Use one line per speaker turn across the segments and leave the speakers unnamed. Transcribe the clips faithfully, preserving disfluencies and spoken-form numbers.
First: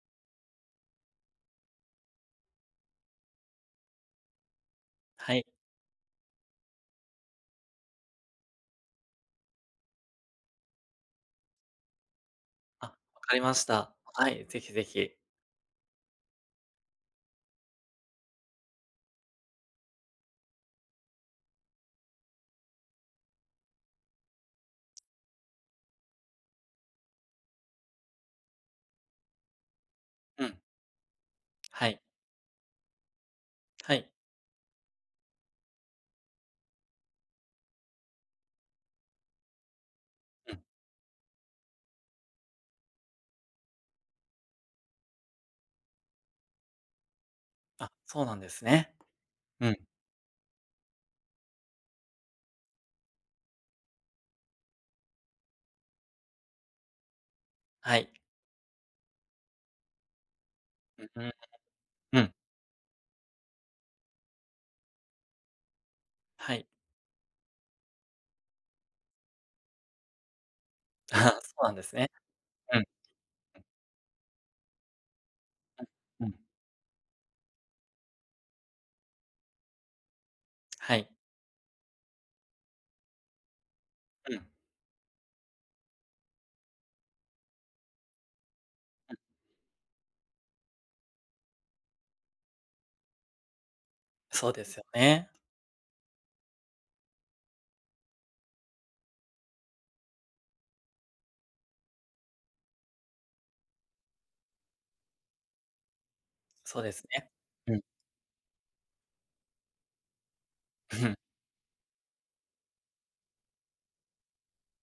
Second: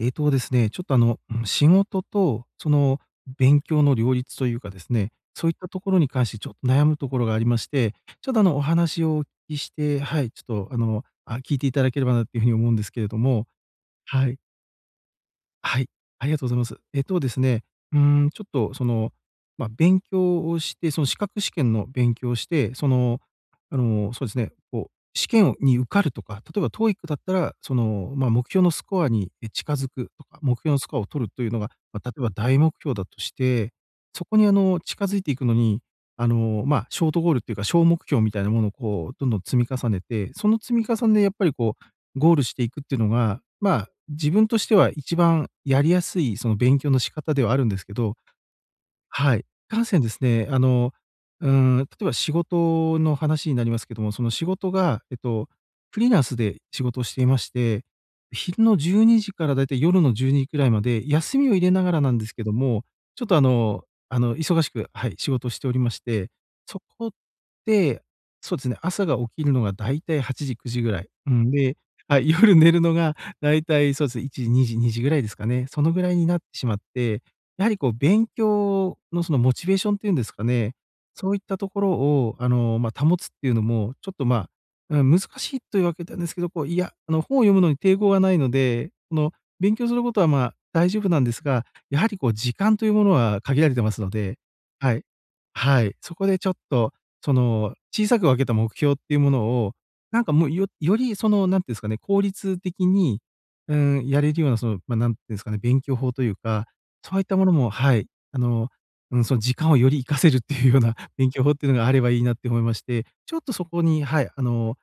ええとですね、ちょっと、あの、ん、仕事と、その勉強の、両立と言うか、ですね、
はい。
そう言った所に関して、ちょっと悩む所が、ありまして、ちょっと、あの、お話を、お聞きして、はい、ちょっと、あの、あ、聞いて頂ければな、って言う風に、思うんで
あ、
すけれど
分かり
も、
ました。
は
は
い。
い、是非是非。
はい、ありがとうございます、えっとですね、うーん、ちょっとその、ま、勉強をして、その、資格試験の勉強をして、その、あの、そうですね、こう、試験をに受かるとか、例えば、TOEIC だったら、その、ま、目標のスコアに、い、近づくとか、
う
目
ん。
標のスコアを取ると言うのが、
はい。
例えば、大目標だとして、
はい。
そこに、あの、近づいて行くのに、あの、ま、ショートゴールって言うか、小目標みたいなものを、こう、どんどん、積み重ねて、そ
うん。
の積み重ねで、やっぱりこう、ゴールして行くって言うのが、ま、自分としては、一番やりやすい、その、勉強の仕方ではあるんで
あ
す
あ、
けど、
そうなんですね。
はい、い
う
か
ん。
せんですね、あの、うーん、例えば、仕事の話になりますけども、その仕事が、えっと、フリーランスで仕事をしていまして、
はい。
昼の12時から、大体、夜のじゅうにじ位まで、
ううん。
休みを入れながらなん
う
で
ん。
すけども、ちょっと、あの、あの忙しく、はい、仕事をしておりまして、
はい。
そこで、そうですね、朝が、起きるのが、大体はちじくじ位、
あ
う
あ、
ん、
そうなん
で、
ですね、
あ、夜寝
う
る
ん。
のが、大体そうですね、いちじ、にじ、にじくらいですかね、その位
う
に
んう
な
ん。
ってしまって、やはりこう、勉強の、その、モチベーションって言うんですかね、
はい。
そう言った所を、あの、ま、保つって言うのも、ちょっと、
うん。
ま、うん、難しいと言う訳なんですけど、こう、いや、あの本を、読むのに、抵抗がないので、
うん。
の勉強する事は、ま、大丈夫なんですが、やはりこう、時間と言うものは、限られてますので、
そうですよ
はい、
ね。
はい、そこでちょっと、その、小さく分けた目標って言うものを、何かもう、よより、その、何て言うんですかね、効率的に、うーん、やれるような、その、ま、何て言うんですかね、勉強法と言うか、
そうです
そう言っ
ね。
たものも、
うん。
はい、あの、うん、その時間をより活かせるって言うような、勉強法って言うのがあれば良いなって思いまして、ちょっと、そこに、はい、あの、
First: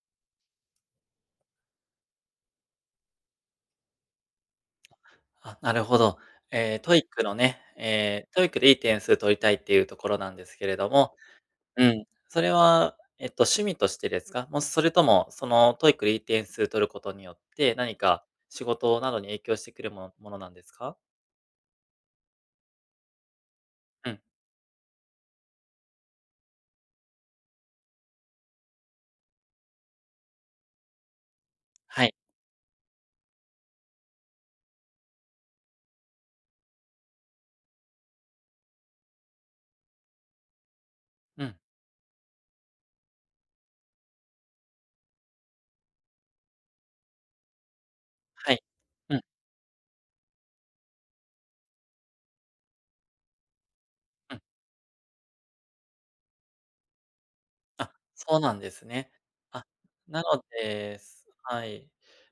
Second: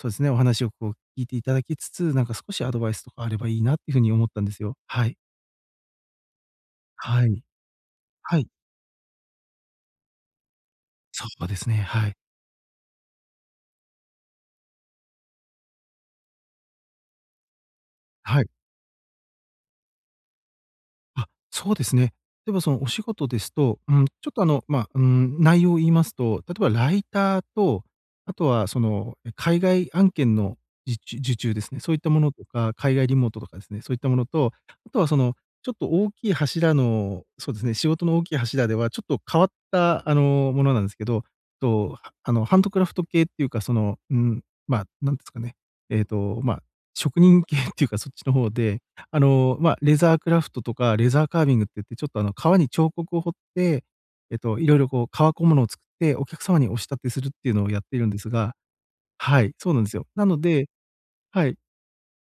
そうですね、お話をこう聞いて頂きつつ、なんか少しアドバイスとかあれば良いなって言う風に思ったんですよ、はい。
ああ、なるほど。ええ、TOEIC
は
の
い、
ね、ええ、
はい。
TOEIC でいい点数取りたいっていうところなんですけれども、
そうですね、
うん、
はい。
それはえっと、趣味としてですか？もうそれとも、その、TOEIC でいい点数取ることによって、何か
はい。
仕事などに影響してくるものものなんですか？
あ、そうですね。でも、そのお仕事ですと、うーん、ち
うん。
ょっと、あの、まあ、うーん、内容を言いますと、例えばライターと、後はその海外案件のじちゅ受注ですね、そういっ
は
た
い。
ものとか、海外リモートとかですね、そういったものと、後はそのちょっと大きい柱の、そうですね、仕事の大きい柱ではちょっと変わったあの、ものなんですけど、
うん。
と、あのハンドクラフト系っていうかその、うーん、まあ、何ていうんですかね、えっと、まあ、職人系って言うか、そっちの方
はい。
で、
う
あ
ん。
の、まあ、レザークラフトとか、レザーカービングって言って、ちょっとあの皮に彫刻を彫って、
う
えっ
ん。
と、いろいろこう、革小物を作って、お客様にお仕立てするっていうのをやっ
あ、
ているんです
そうな
が。
んですね。
はい、
あ、
そうなんですよ。
な
なの
の
で、
で、そ
はい。
はい。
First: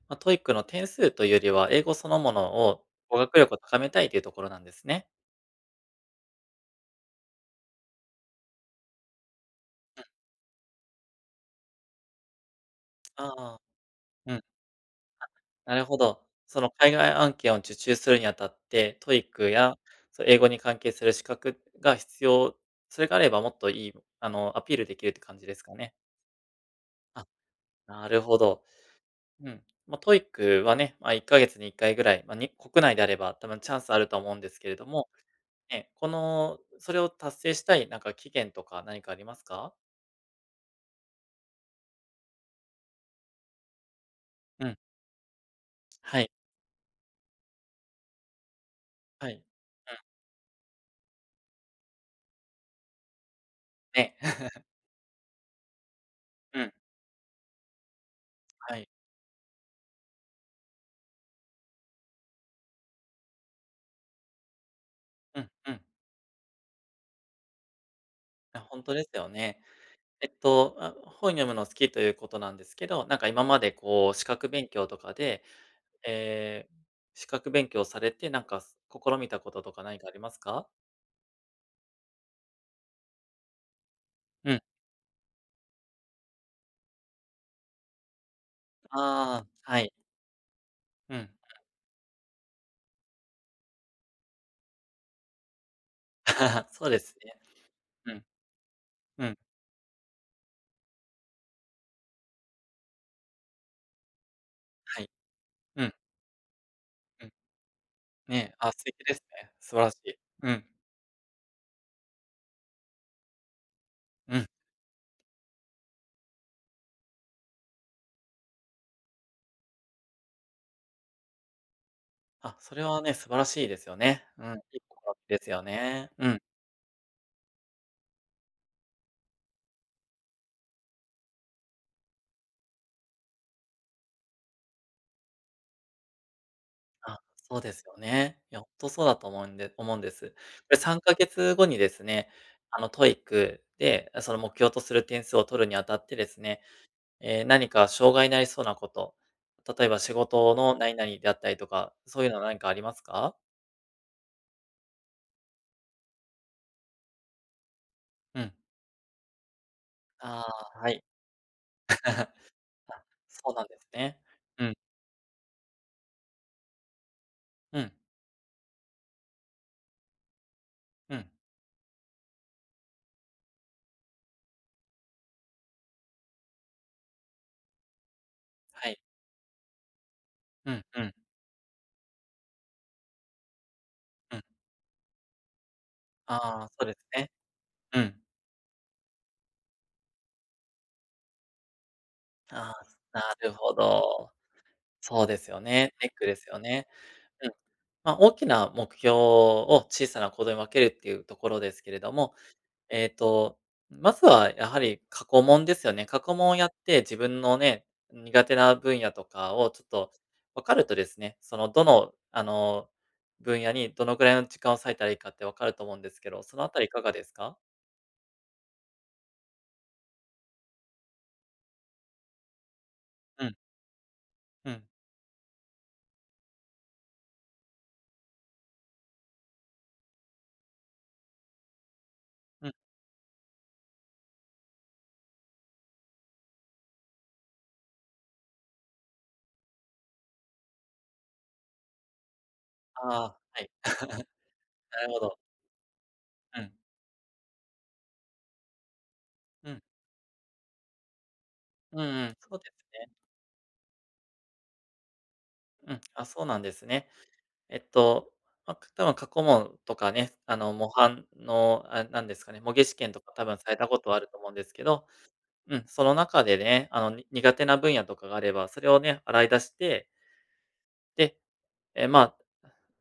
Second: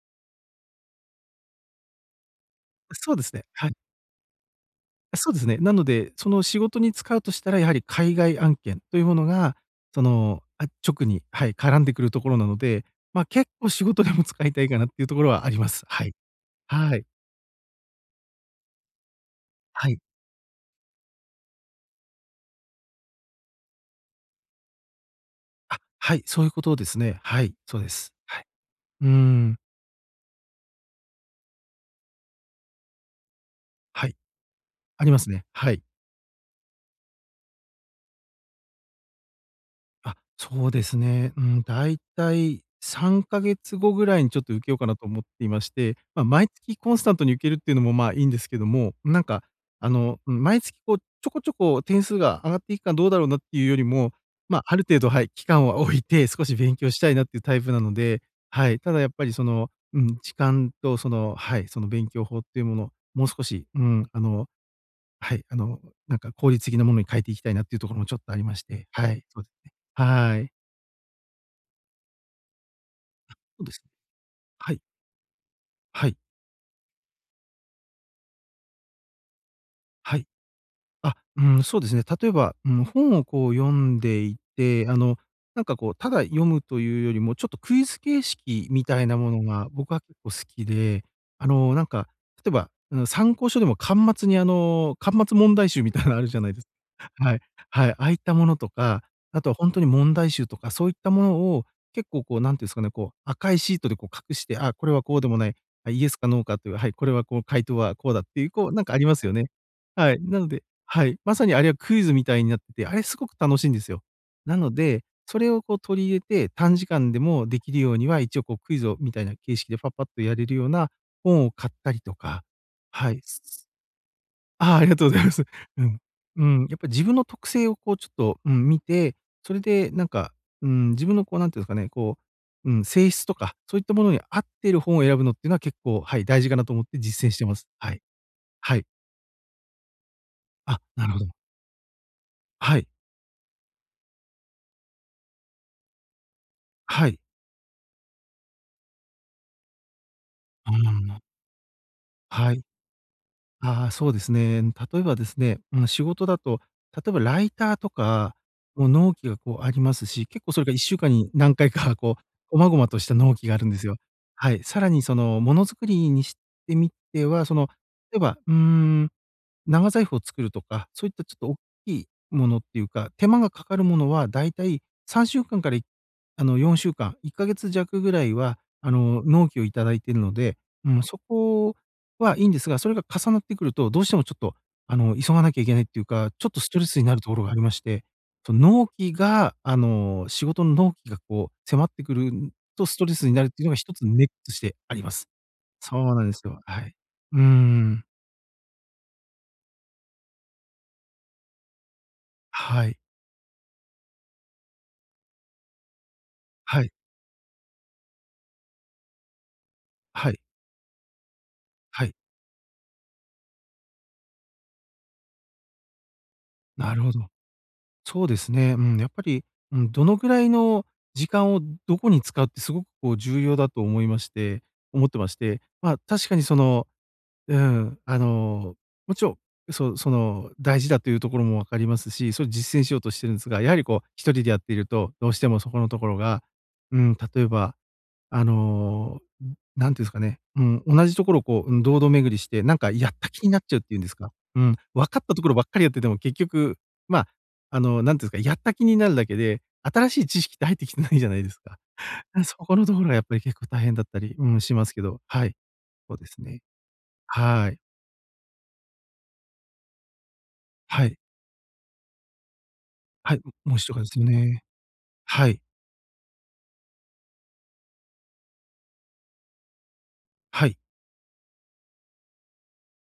まあ、TOEIC の点数というよりは、英語そのものを
そう
語
です
学
ね、
力を
はい。
高めたいというところなんですね。
そうですね。なので、その仕事に使うとしたら、やはり海外案件と言うものが、
う
そ
ん。
の、あ、直に、はい、絡んでくるところなので、まあ、
あ
結
あ、
構仕事でも
うん。あ、
使いたいかなっていう所はありま
なる
す。
ほ
はい。
ど。その海
はい。
外案件を受注するにあたって、TOEIC や、
はい。
そ、英語に関係する資格が必要、それがあればもっといい、あの、アピールできるって感じですか
あ、
ね。
はい。そうゆう事ですね。
あ、
はい、そうで
な
す、
るほ
はい。
ど。
うー
う
ん。
ん。まあ、TOEIC はね、まあ、いっかげつにいっかいぐらい、まあ、に国内であれば、多分チャンスあ
は
ると
い。
は思うんですけれど
あ
も、
りますね、はい。
ね、この、それを達成したいなんか期限とか何かありますか？
あ、そうですね。うん、大体さんかげつ後ぐらいにちょっと受
う
け
ん。
ようかなと思っていまして。
は
ま、
い。
毎月コンスタントに受けるっていうのも、ま、いんですけども。なん
はい。う
か、あ
ん。
の、うん、毎月こう、ちょこちょこ点数が上がっていくかどうだろうなっていうよりも、
ね。
ま、ある程度、はい、期間は置いて、少し
うん。
勉強したいなっていうタイプなので。は
は
い、
い。
ただやっぱりその、うん、時間とその、はい、その勉強法っていうもの、もう少し、うーん、あの、は
う
い。
ん
あ
う
の
ん。
なんか、効率的なものに変えていきたいなっていうところもちょっとありま
あ、
し
ほん
て。
とで
は
す
い、
よ
そうです
ね。
ね。
えっ
はい。
と、あ、本読むの好きということなんですけど、なんか
あ、
今ま
そう
で
です
こう資格勉
はい。
強とかで、
はい。
ええ、資格勉強されて、なんかす試みたこととか何かあ
は
り
い。
ますか？
あ、うん、そうですね。例えば、うん、本をこう読んでい
うん。
て、あのなんかこう、ただ読むというよりも、ちょっとクイズ形式みたいなもの
ああ、
が、
はい。
僕は結構好きで。
うん。
あの、なんか、例えば、うん、参考書でも巻末に、あの、巻末問題集みたいなのあるじゃないで す
そうです
は
ね。
い。はい。ああ
う
いっ
ん。
たものとか。
うん。
後はほんとに問題集とか、そういったものを結構こう、なんて言うんすかね、こう赤いシートでこう隠して、あ、これ
は
は
い。
こうでもない、
う
あ、
ん。
イエスかノーかっていう、はい、これは
うん。
こう回答はこうだっ
ね
ていう、
え、
こ
あ、
うな
素
んか
敵
あり
で
ま
す
すよね。
ね。素晴らし
は
い。
い、なの
う
で
ん。
はい、まさにあれはクイズみたいになってて。あれすごく楽しいんですよ。
うん。
なので、それをこう取り入れて、短時間でもできるようには、一応こう、クイズをみたいな形式で、パッパッとやれるような本を買ったりとか、
あ、それは
は
ね、
い。
素晴らしいですよね。うん。
ああ、あ
結
りがとうご
構
ざいま
で
す。
すよ
うん。
ね。うん。
うん。やっぱ自分の特性をこうちょっと、うん、見て。それでなんか、うーん、自分のこうなんていうんですかね、こう、うん、性質とか、そういったものに合ってる本を選ぶのっていうのは結構、はい、大事かなと思って
あ、
実践してま
そう
す。
です
は
よ
い。
ね。いや、ほん
はい。
とそうだと思うんで思うんです。で
あ、
さん
なる
か
ほ
げ
ど。
つ後にですね、
は
あ
い。
の TOEIC で、その目標とする点数を取るにあたってですね、
はい。
ええ、何か障害になりそうなこと、例えば仕事
うー
の何々
ん。
であったりとか、そういうのは
は
何
い。
かありますか？
ああ、そうですね。ん、例えばですね、うん、仕事だと、例えばライターとか
うん。
も納期がこうありますし。
あ
結構それがいっ
あ、は
しゅう
い。
かんに何回か、こう細々 と
あ、
した納期
そう
があ
な
る
ん
んで
で
す
す
よ。
ね。
はい。
うん。
さらにその物作りにしてみては、その、
うん。
例えば、うーん、長財布を作るとか、そういっ
う
た
ん。
ちょっと大きい物っていうか、手間がかかるものは大体さんしゅうかんからいあの、よんしゅうかん。いっかげつ弱ぐらいは、
は
あ
い。
の、納期を頂いてるので。
うん、
う
う
ん、
ん。
そこはいんですが、それが重なってくると、どうしてもちょ
う
っ
ん。
と、あの、急がなきゃいけないっていうか、ちょっと
あ
ス
あ、
ト
そう
レ
です
スになる
ね。
ところがありまし
う
て。
ん。
その、納期が、あの、仕事の納期がこう迫ってくるん
あ
とストレ
あ、な
スになるっ
る
ていうの
ほ
がひとつのネッ
ど。
としてありま
そ
す。
うですよね、
そう
ネッ
なん
ク
で
で
す
すよ
よ、は
ね。
い。うんうん
うん。
うん。
ま、大きな目標を小さな行動に分けるっていうところですけれども。
はい。
ええと、まずはやはり過去問ですよね。過去問をやっ
はい。
て、自分のね、苦手な分野とかをちょっと
はい。
分かるとですね、そのど
はい。
のあの分野に、どのくらいの時間を割いたらいいかって分かると思うんですけど。そのあたりい
な
か
る
が
ほ
で
ど。
すか？
そうですね、うん、やっぱり、うん、どのくらいの時間をどこに使うって、すごくこう重
うん。
要だと思いまして
うん。
思ってまして。ま、確かにその、うん、あの、もちろん、そその大事だっていうところも分かりますし、それ
うん。
実践しようとしてるんすが。やはりこうひとりでやってると、どうしてもそこのところが、うーん、例えば、あの、うん、なんて言うんですかね。うん、同じところをこう、うん、堂々巡りして、なんかやっ
あ
た
あ、
気にな
は
っ
い。
ちゃうっていうんですか。うん、
な
わ
るほ
かった
ど。
ところばっかりやってても、結
うん。
局、まあ、あのなんて言うんすか、やった気になるだけで、
うん。
新しい知識って入ってきてないじゃないですか。
うんうん、そ
そ
うで
この
す
とこ
ね。
ろがやっぱり結構大変だったり、うん、しますけど。はい。
うん、
そう
あ、
で
そ
す
うな
ね。
んですね。
は
え
い。
っと、ま、多分過去問とかね、あの模
はい。
範のあれなんですかね、模擬試験とか
はい、ん、
多分さ
も
れ
うひ
た
と
こ
かわで
と
す
あると思うん
ね。
ですけど。
はい。
うん、その中でね、あのに苦手な分野とかがあれば、それをね、洗い出して
はい。
で、ええ、まあ、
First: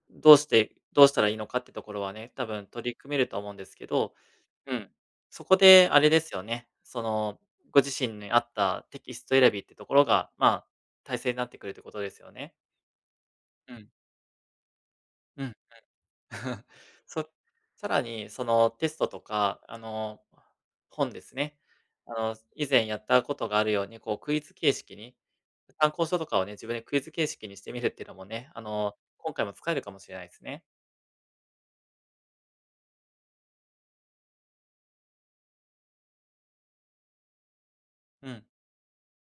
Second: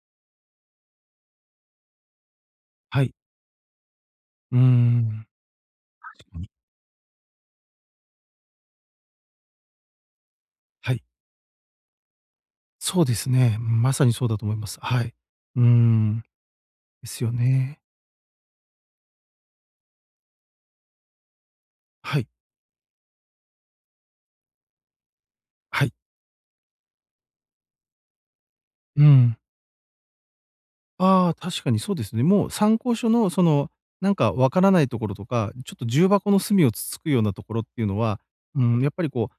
どうしてどうしたらいいのかってところはね、多分取り
は
組
い。
めると思うんですけど。
うー
うん、
ん。
そこであれ
は
で
い
す
ご
よ
に。
ね、そのご自身に合ったテキスト選びってところが、まあ、
はい。
たいせいになってくるってことですよね。
そうですね、う
う
ん、
ん。
まさにそうだと思います。はい。
うん、はい。
うーん。です
そ
よね。
さらにその、テストとか、あの、本ですね、あ
はい。
の、す以前やったことがあるように、こうクイズ形式に、
は
参
い。
考書とかをね、自分でクイズ形式にしてみるっていうのもね、あの、
う
今
ん。
回も使えるかもしれないすね。
ああ、確かにそうですね。もう参考書のその、なんかわからないところとか、ちょっと重箱の隅をつつくようなところっていうのは、
うん。
うーん、やっぱりこ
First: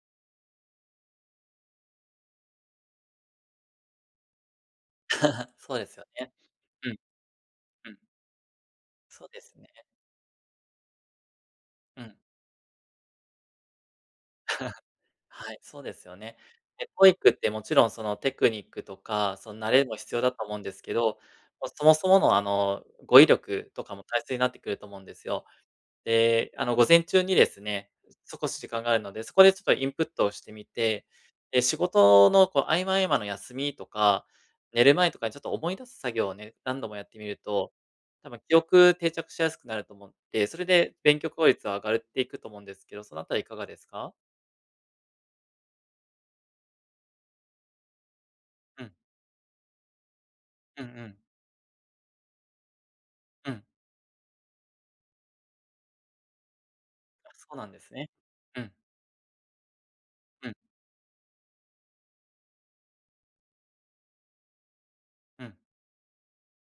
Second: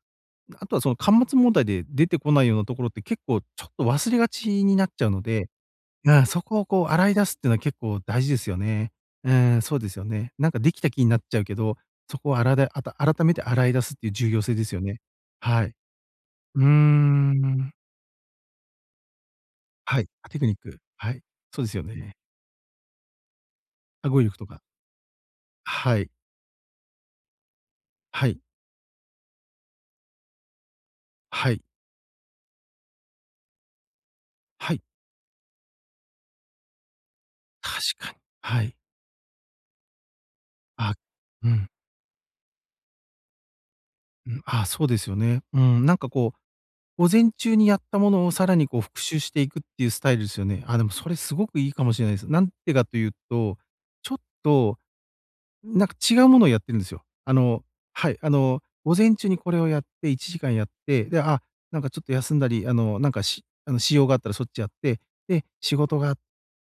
う、な後はその、巻末問題で出てこないようなところって、結構ちょっと忘れがちになっちゃうので、
そうですよ
な、
ね。
そこをこう
うん。
洗い出すってのは結
うん。
構大事ですよね。
そう
う
です
ーん、そう
ね。
ですよね。なんかできた気になっちゃうけど、
う
そ
ん。
こをあらであた改めて洗い出すっていう重要性ですよ ね。
はい、
はい。
そうですよね。
うー
え、TOEIC っても
ん。
ちろんその、テクニックとか、その慣れも
はい、
必要だ
テ
と
クニ
思
ッ
うんで
ク、
すけ
は
ど、
い。そう
ま
で
あ、
すよ
そもそ
ね。
ものあの、語彙力とかも
あ、
た
語
い
彙
せい
力と
なって
か。
くると思うんですよ。
はい。
で、あの、午前中にですね、
は
そ
い。
こし時間があるので、そこでちょっとインプットをしてみて、
は
え
い。
え、仕事のこう合間合間の休みとか、
はい。
寝る前とかにちょっと思い出す作業をね、何度もやってみると、
確かに。
多分記
はい。
憶定着しやすくなると思って、それ
あ。
で勉強効
う
率
ん。
は上がるっていくと思うんですけど、そのあたりいかがですか？
うん、ああ、そうですよね。うん、なんかこう、午前中にやったものをさらに、こう、
うん。
復習していくっていうスタイルすよね？あ、
う
で
んう
もそれ
ん。
すごくいいかもしれないす。なんでかという
う
と、
ん。
ちょっと、なんか違うものをやってるんすよ。
あ、
あ
そう
の
なんです
は
ね。
い、あの、
うん。
午前中にこれをやって、いちじか
うん。
んやって、で、あ、なんかちょっと休んだり、あの、なんかしあの、私用があったらそっちやって、で、
うん。
仕事が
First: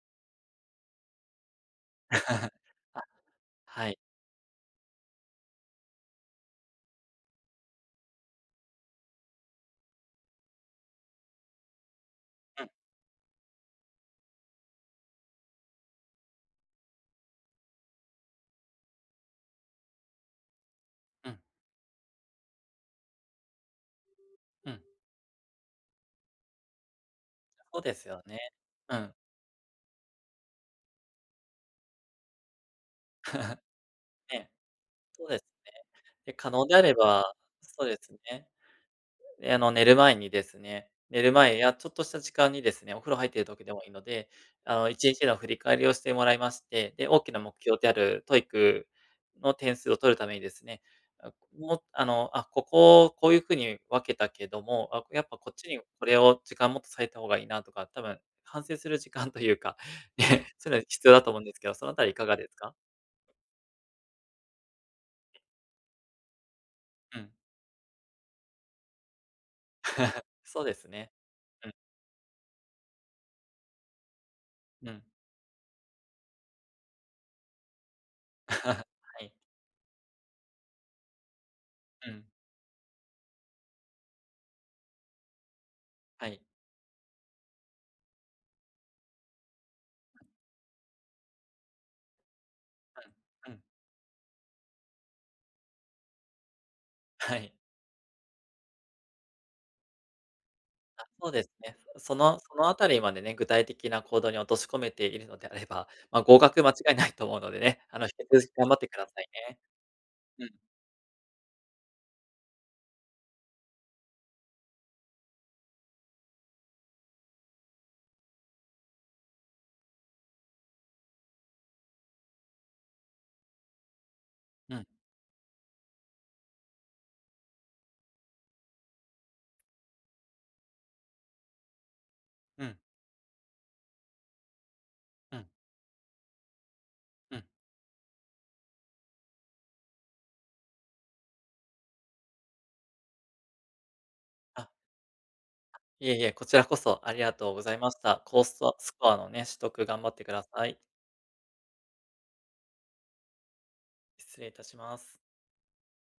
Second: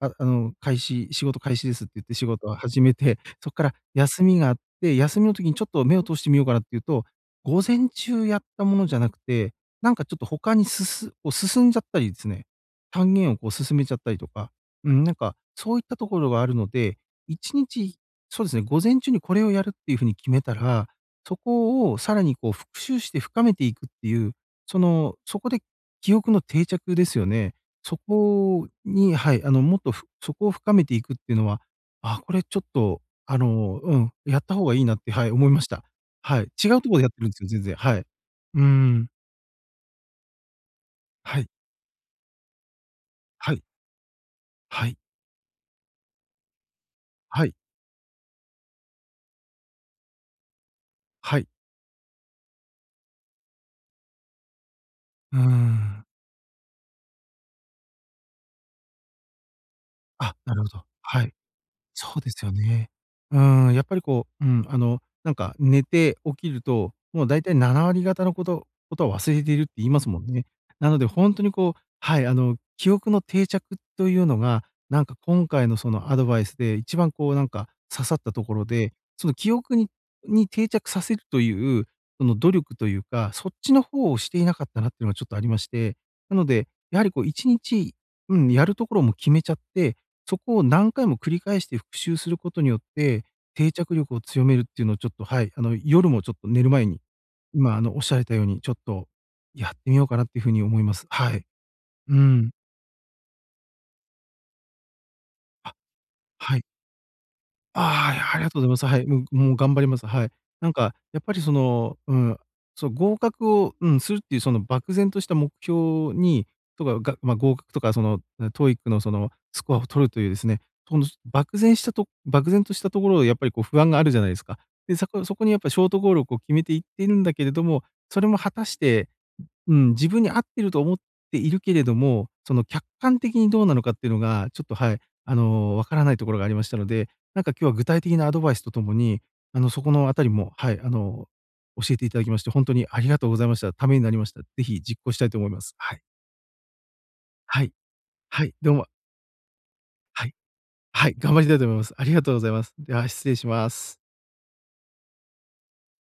あ、あの、開始仕事開始ですって言って仕事 を始め
あ、
て、そっから
はい。
休みがあって、休みの時にちょっと目を通してみようかなっていうと、午前中やったものじゃなくて、なんかちょっと他にすすこう、進んじゃったりすね、
うん。
単元をこう進めちゃったりとか。うん、なんか、そういったところがあるので、一日、そうですね、午前中にこれをやるっていう風に決めたら、
う
そ
ん。
こをさらにこう復習して深めていくっていう、
う
そ
ん。
の、そこで記憶の定着ですよね。
ほうで
そ
すよね。
こ
うん。
にはい、あの、もっとふそこを深めていくっていうのは、ああ、これちょっとあのう ん、
え
やっ
え、
た方がいいなって、
そ
は
う
い、
です
思いました。
ね。で、
はい。
可能
違
であ
うと
れ
こでやってるん
ば、
すよ、全然
そうで
はい。
すね。
うん。
え、あの、寝る前にですね、寝る
はい。
前やちょっとした時間にですね、お風呂入ってる
は
時
い。
でもいいので、あ
は
の、
い。
一日の振り返りをしてもらいまして、で、大きな
はい。
目標である TOEIC の点数を取るためにですね、あ、
は
こ
い。
う、もう、あの「あ、ここをこういう風に分けたけども、あ、やっぱ
うー
こっちにこ
ん。
れを、時間もっと割いた方がいいな」とか、多分、反省する時間というか、
あ、
ね、
なるほ
それ
ど。
必要だ
は
と
い。
思うんですけど、そのあたり
そ
い
う
か
で
が
す
で
よ
すか？
ね。うーん、やっぱりこう、うん、あの、なんか、ん、寝て起きると、
う
もう
ん。
大体ななわりがたの事事は忘れているって言いますも んね。
そうです
なので
ね。
ほんとに
うん。
こうはい、あの、記憶の定着というのが、
うん。
なんか今回のそのアドバイスで一番こう、なんか刺さった所 で、
は
そ
い。
の、記憶にに定着させるという、
う
そ
ん。
の努力というか、そっちの方をしていなかったなっていうのがちょっとありまして。
は
な
い。
ので、やはりこう一日、うん、やる所も決めちゃって、そこを何回も繰り返して復習することによって、
うん、うん。
定着力を強めるっていうのをちょっと、はい、あの、夜もちょっと寝る前に、
はい。
今あの、仰られたようにちょっとやってみようかなっていう風に思います
あ、そ
は
うで
い。
すね。おそ
う
の
ん。
そのあたりまでね、具体的な行動に落とし込めているのであれ
あ、
ば、まあ、合
は
格
い。
間違いないと思うのでね、あの、
あ
引
あ、い
き
ありが
続
とうござ
頑
い
張っ
ます。
て
は
くだ
い、
さ
もう
い
ぐもう
ね。
頑張ります、はい。
うん。
なんかやっぱりその、うん、その合格を、うん、するっていうその漠然とした目標にとかが、まあ、合格とかその、な、TOEIC のその、スコアを取るというですね、この、す漠然したと漠然としたところをやっぱり、こう、不安があるじゃないすか。
うん。
で、さこそこにやっぱショートゴールをこう決めていってるんだけれども、それも果たして、うん、うん、自分に合ってると思っているけれども、そ
う
の
ん。
客観的にどうなのかっていうのが、ちょっと、はい、あ
うん。
の、わからないところがありましたので、
う
なん
ん。
か今日は具体的なアドバイスと共に、あの、そこのあたりも、はい、あの、教えていただきましてほんとにありがとうございました、ためになりました。是
あ。
非実行したいと思います、はい。
いえいえ、こちらこそありがとうご
はい、
ざいました。コ
はい、
ス
ど
ト、
うま
スコアのね、取得頑張って
は
く
い。
ださい。
はい、頑張りたいと思います。ありがとうございます。では失礼します。
失礼いたします。